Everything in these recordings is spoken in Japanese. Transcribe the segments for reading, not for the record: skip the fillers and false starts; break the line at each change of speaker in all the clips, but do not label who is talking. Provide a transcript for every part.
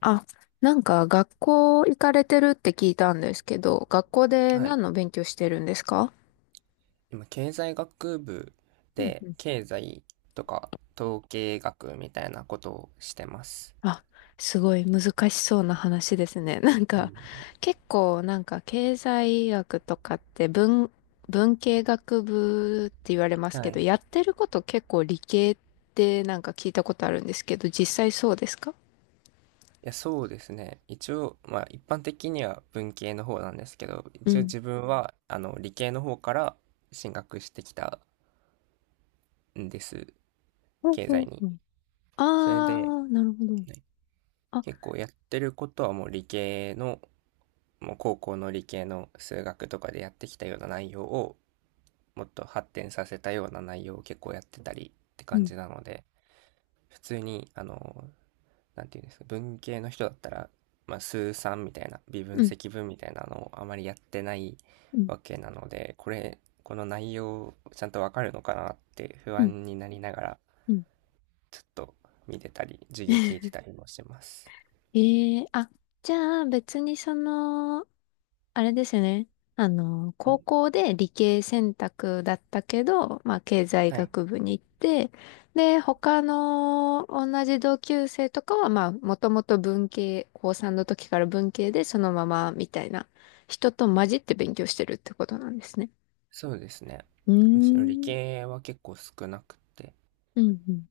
あ、なんか学校行かれてるって聞いたんですけど、学校で
はい。
何の勉強してるんですか？
今、経済学部
うん
で、
うん。
経済とか統計学みたいなことをしてます。
あ、すごい難しそうな話ですね。なん
う
か、
ん、
結構なんか経済学とかって文系学部って言われます
は
け
い。
ど、
い
やってること結構理系ってなんか聞いたことあるんですけど、実際そうですか？
や、そうですね。一応、まあ、一般的には文系の方なんですけど、
う
一応
ん。
自分は、理系の方から進学してきたんです。
ほ
経
う
済
ん
に。
うんうん。
それで、はい。
あー、なるほど。あ、
結構やってることはもう理系の、もう高校の理系の数学とかでやってきたような内容を、もっと発展させたような内容を結構やってたりって
う
感
ん、
じなので、普通になんていうんですか、文系の人だったら、まあ、数三みたいな微
う
分
ん、
積分みたいなのをあまりやってない
うん、
わけなので、これこの内容ちゃんとわかるのかなって不
うん。
安になりながら、
うん。
ちょっと見てたり授業聞いてた りもしてます。
ええ、あ、じゃあ別にその、あれですよね。あの、高校で理系選択だったけど、まあ経済
はい、
学部に行って、で、他の同じ同級生とかは、まあもともと文系、高3の時から文系でそのままみたいな人と混じって勉強してるってことなんですね。
そうですね。
うー
むしろ理
ん。
系は結構少なくて、
うんうん。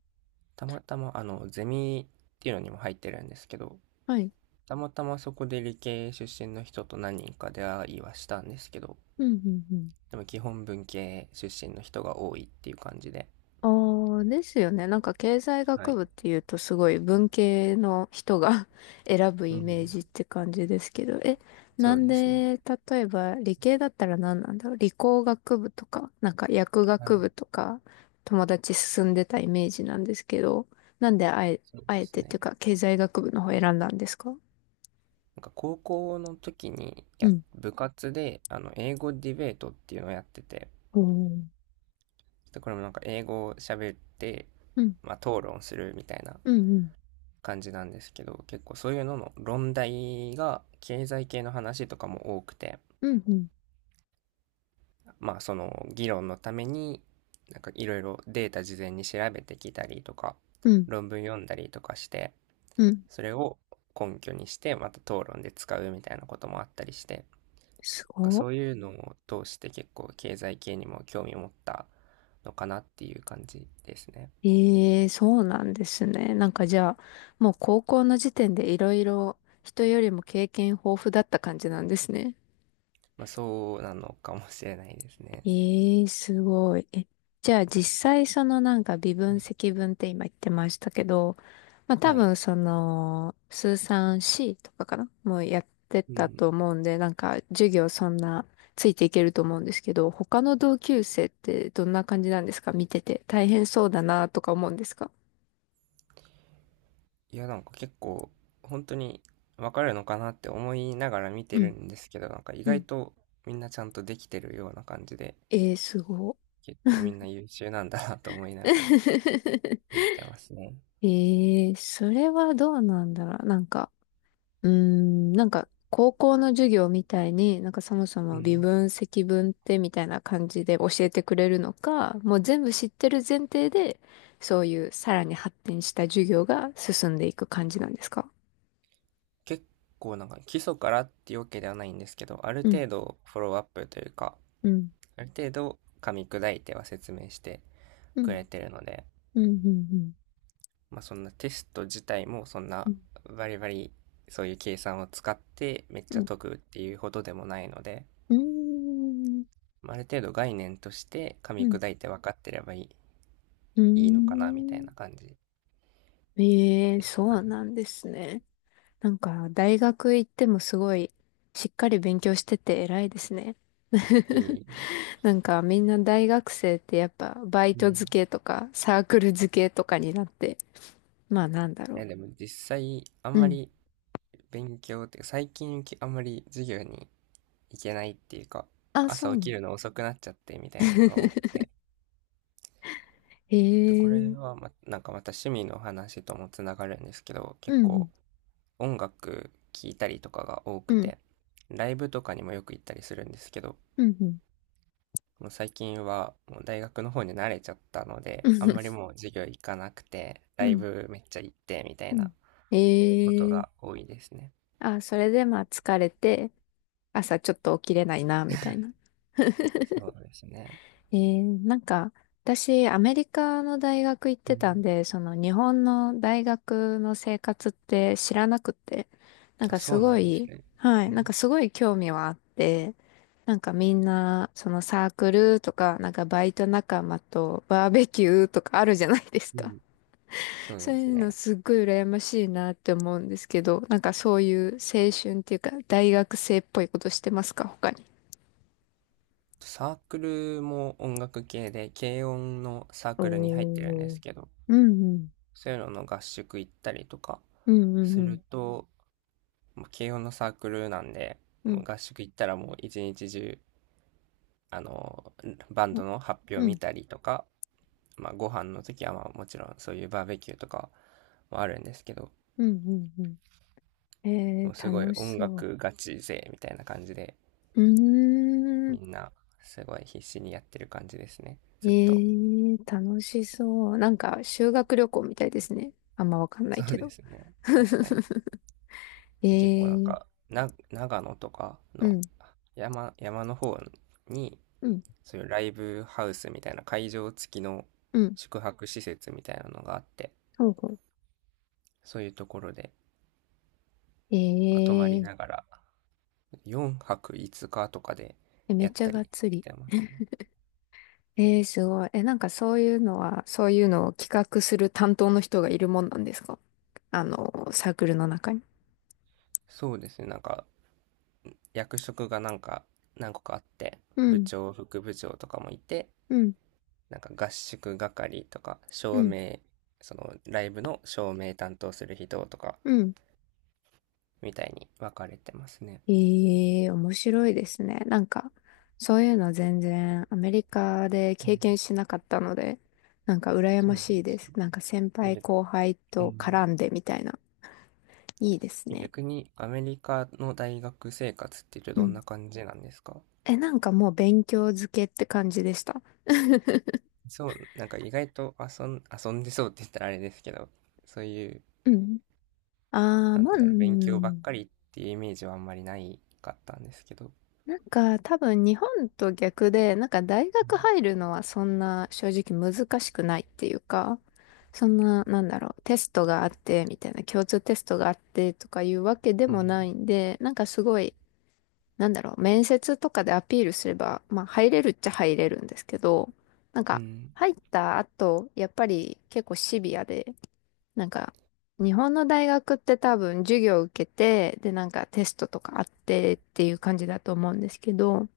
たまたまゼミっていうのにも入ってるんですけど、
はい。
たまたまそこで理系出身の人と何人か出会いはしたんですけど、
うんうんうん。
でも基本文系出身の人が多いっていう感じで。
ああ、ですよね。なんか経済
は
学
い。
部っていうとすごい文系の人が 選ぶ
う
イメー
ん。
ジって感じですけど、え、
そ
な
う
ん
ですね。
で、例えば理系だったら何なんだろう。理工学部とか、なんか薬
は
学
い。
部とか、友達進んでたイメージなんですけど、なんであえ、
そう
あ
で
え
す
てっていう
ね。
か経済学部の方選んだんですか？
なんか高校の時に
うん。
部活で、英語ディベートっていうのをやってて、
おー。
で、これもなんか英語を喋って、
うん、
まあ、討論するみたいな
うん、うん、
感じなんですけど、結構そういうのの論題が経済系の話とかも多くて、
うん、うん、
まあその議論のためになんかいろいろデータ事前に調べてきたりとか
うん、
論文読んだりとかして、
うん。
それを根拠にしてまた討論で使うみたいなこともあったりして、なん
す
か
ごっ。
そういうのを通して結構経済系にも興味を持ったのかなっていう感じですね。
ええ、そうなんですね。なんかじゃあ、もう高校の時点でいろいろ人よりも経験豊富だった感じなんですね。
まあそうなのかもしれないですね。
ええ、すごい。え、じゃあ実際そのなんか微
は
分
い。
積分って今言ってましたけど、まあ多
はい。
分その、数産 C とかかなもうやって
う
た
ん。
と思うんで、なんか授業そんなついていけると思うんですけど、他の同級生ってどんな感じなんですか、見てて大変そうだなとか思うんですか？
いや、なんか結構、本当にわかるのかなって思いながら見て
う
る
ん
んですけど、なんか意
う
外
ん。
とみんなちゃんとできてるような感じで、
えー、すご。
結構みんな優秀なんだなと思いながら 見てますね。
えー、それはどうなんだろう。なんか、うーん、なんか、高校の授業みたいに、なんかそもそ
う
も微
ん。
分、積分ってみたいな感じで教えてくれるのか、もう全部知ってる前提で、そういうさらに発展した授業が進んでいく感じなんですか？
結構なんか基礎からっていうわけではないんですけど、ある
うん、
程度フォローアップというか、
うん、
ある程度噛み砕いては説明して
う
くれ
ん、
てるので、
うん、うん、
まあそんな、テスト自体もそん
うん、
な
う
バリバリそういう計算を使ってめっちゃ
ん、
解くっていうほどでもないので、
うん、うん、
まあある程度概念として噛
うん、
み
うん、
砕いて分かってれば
う
いいのかなみたい
ん。
な感じ
えー、
です
そ
か
う
ね。
なんですね。なんか、大学行ってもすごい、しっかり勉強してて偉いですね。
い い。
なんか、みんな大学生ってやっぱ、バイ
うん。
ト
い
付けとか、サークル付けとかになって、まあなんだろ
やでも実際あん
う。う
ま
ん。
り勉強っていうか最近き、あんまり授業に行けないっていうか、
あ、そ
朝
う
起
な
き
の。
るの遅くなっちゃってみたいなのが多くて。
へ
でこれ
え。
はま、なんかまた趣味の話ともつながるんですけど、結
う
構
ん。
音楽聴いたりとかが多
う
く
ん、うん、
て、ライブとかにもよく行ったりするんですけど、
うん、うん、
もう最近はもう大学の方に慣れちゃったので、あんまりもう授業行かなくて、
う
ライ
ん、
ブめっちゃ行ってみたい
うん。
なこと
へえ。
が多いですね。
あ、それでまあ疲れて、朝ちょっと起きれないな、みたいな。
そうですね。
えー、なんか、私、アメリカの大学行っ
う
てたん
ん。
で、その日本の大学の生活って知らなくて、なん
あ、
か
そ
す
うな
ご
んです
い、
ね。
はい、
う
なんか
ん。
すごい興味はあって、なんかみんな、そのサークルとか、なんかバイト仲間とバーベキューとかあるじゃないです
う
か。
ん。そ う
そう
です
いうの
ね。
すっごい羨ましいなって思うんですけど、なんかそういう青春っていうか、大学生っぽいことしてますか、他に？
サークルも音楽系で、軽音のサークルに入ってるんで
おー。
すけど、
うんうん。
そういうのの合宿行ったりとか
うん
す
う
る
ん
と、もう軽音のサークルなんで、
う
もう
ん。
合宿行ったらもう一日中、あの、バン
あ。
ドの発表
う
見
ん。
たりとか、まあ、ご飯の時はまあもちろんそういうバーベキューとかもあるんですけど、
うん。うん。うん。
も
え
う
ー、
すごい
楽し
音
そ
楽ガチ勢みたいな感じで、
う。うー
み
ん。
んなすごい必死にやってる感じですね。
え
ずっと。
ー、楽しそう。なんか、修学旅行みたいですね。あんまわかんな
そ
い
う
け
で
ど。
すね。確かに。
え
結構なん
ー、
か、長野とか
う
の
ん。
山の方に、
うん。
そういうライブハウスみたいな会場付きの
うん。
宿泊施設みたいなのがあって、
ほうほう。
そういうところで、
え
まあ、泊まり
ー、
ながら、4泊5日とかで
え、め
や
っ
っ
ちゃ
た
がっ
り
つ
し
り。
てますね。
えー、すごい。え、なんかそういうのは、そういうのを企画する担当の人がいるもんなんですか？あの、サークルの中に。
そうですね、なんか役職がなんか何個かあって、
う
部
ん、
長、副部長とかもいて、
うん、
なんか合宿係とか、
う
照
ん、
明、そのライブの照明担当する人とか、
うん。
みたいに分かれてますね。
ええ、面白いですね。なんか、そういうの全然アメリカで
うん、
経験しなかったので、なんか羨
そ
ま
うなんで
しいで
す
す。
ね。
なんか先輩
逆
後輩
う
と絡んでみたいな。いいです
ん、
ね。
逆にアメリカの大学生活っていうと
う
どん
ん。
な感じなんですか？
え、なんかもう勉強漬けって感じでした。
そう、なんか意外と遊んでそうって言ったらあれですけど、そういう
うん。ああ、
なん
まあ、
てい
う
うんだろう、勉強ばっ
ん。
かりっていうイメージはあんまりないかったんですけど。
なんか多分日本と逆で、なんか大学入るのはそんな正直難しくないっていうか、そんな、なんだろう、テストがあってみたいな、共通テストがあってとかいうわけで
うん。う
もな
ん。
いんで、なんかすごい、なんだろう、面接とかでアピールすれば、まあ入れるっちゃ入れるんですけど、なん
う
か
ん。
入った後、やっぱり結構シビアで、なんか日本の大学って多分授業を受けて、でなんかテストとかあってっていう感じだと思うんですけど、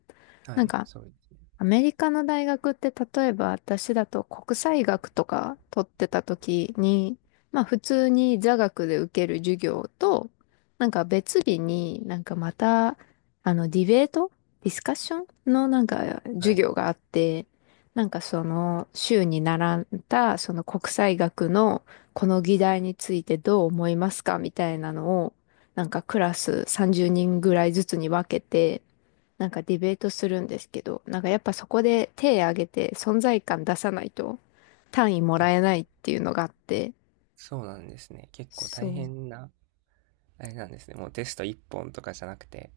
は
なん
い、
か、
そうですね。
アメリカの大学って、例えば私だと国際学とか取ってた時に、まあ普通に座学で受ける授業と、なんか別日になんかまた、あの、ディベートディスカッションのなんか
は
授
い。
業があって、なんかその週に習ったその国際学のこの議題についてどう思いますかみたいなのを、なんかクラス30人ぐらいずつに分けて、なんかディベートするんですけど、なんかやっぱそこで手挙げて存在感出さないと単位もら
あ、
えないっていうのがあって、
そうなんですね。結構
そ
大
う、
変な、あれなんですね。もうテスト1本とかじゃなくて、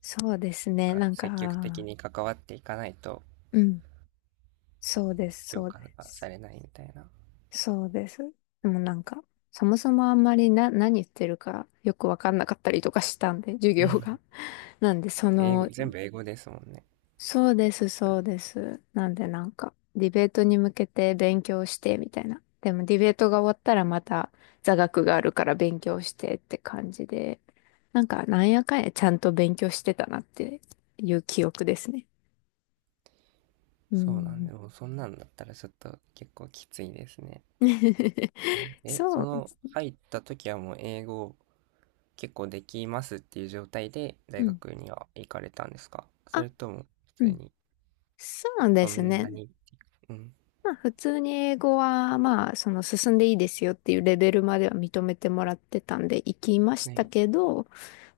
そうですね、
が
なん
積極的
か、
に関わっていかないと
うん、そうです、
評
そう
価
で
がさ
す、
れないみたいな。
そうです。でもなんか、そもそもあんまりな、何言ってるかよくわかんなかったりとかしたんで、授業が。なんで、そ
英語、
の
全部英語ですもんね。
そうです。なんでなんか、ディベートに向けて勉強してみたいな。でもディベートが終わったらまた座学があるから勉強してって感じで、なんかなんやかんやちゃんと勉強してたなっていう記憶ですね。う
そうなん
ん。
で、もうそんなんだったらちょっと結構きついですね。え、
そ
そ
う。
の入った時はもう英語結構できますっていう状態で
う
大
ん。
学には行かれたんですか、そ
あ、
れとも
う
普通
ん。
に
そうで
そ
す
ん
ね。
なに、うん、
まあ普通に英語はまあその進んでいいですよっていうレベルまでは認めてもらってたんで行きました
ね、
けど、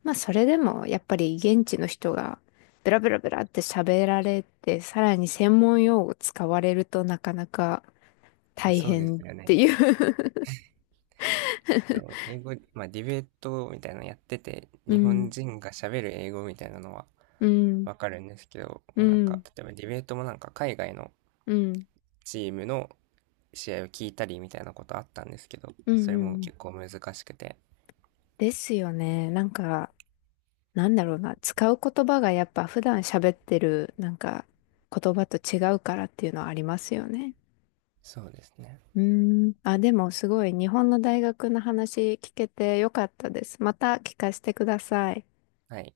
まあそれでもやっぱり現地の人がブラブラブラって喋られて、さらに専門用語使われるとなかなか
いや、
大
そうで
変
す
っ
よ
て
ね。
いう。
そう英語、まあディベートみたいなのやってて、
う
日本
ん、
人が喋る英語みたいなのは
うん、
わかるんですけど、
う
もうなんか、
ん、
例えばディベートもなんか海外の
うん、
チームの試合を聞いたりみたいなことあったんですけど、
う
そ
ん、う
れも
ん。
結構難しくて、
ですよね。なんか、なんだろうな。使う言葉がやっぱ普段喋ってるなんか言葉と違うからっていうのはありますよね。
そうですね。
うーん。あ、でもすごい日本の大学の話聞けてよかったです。また聞かせてください。
はい。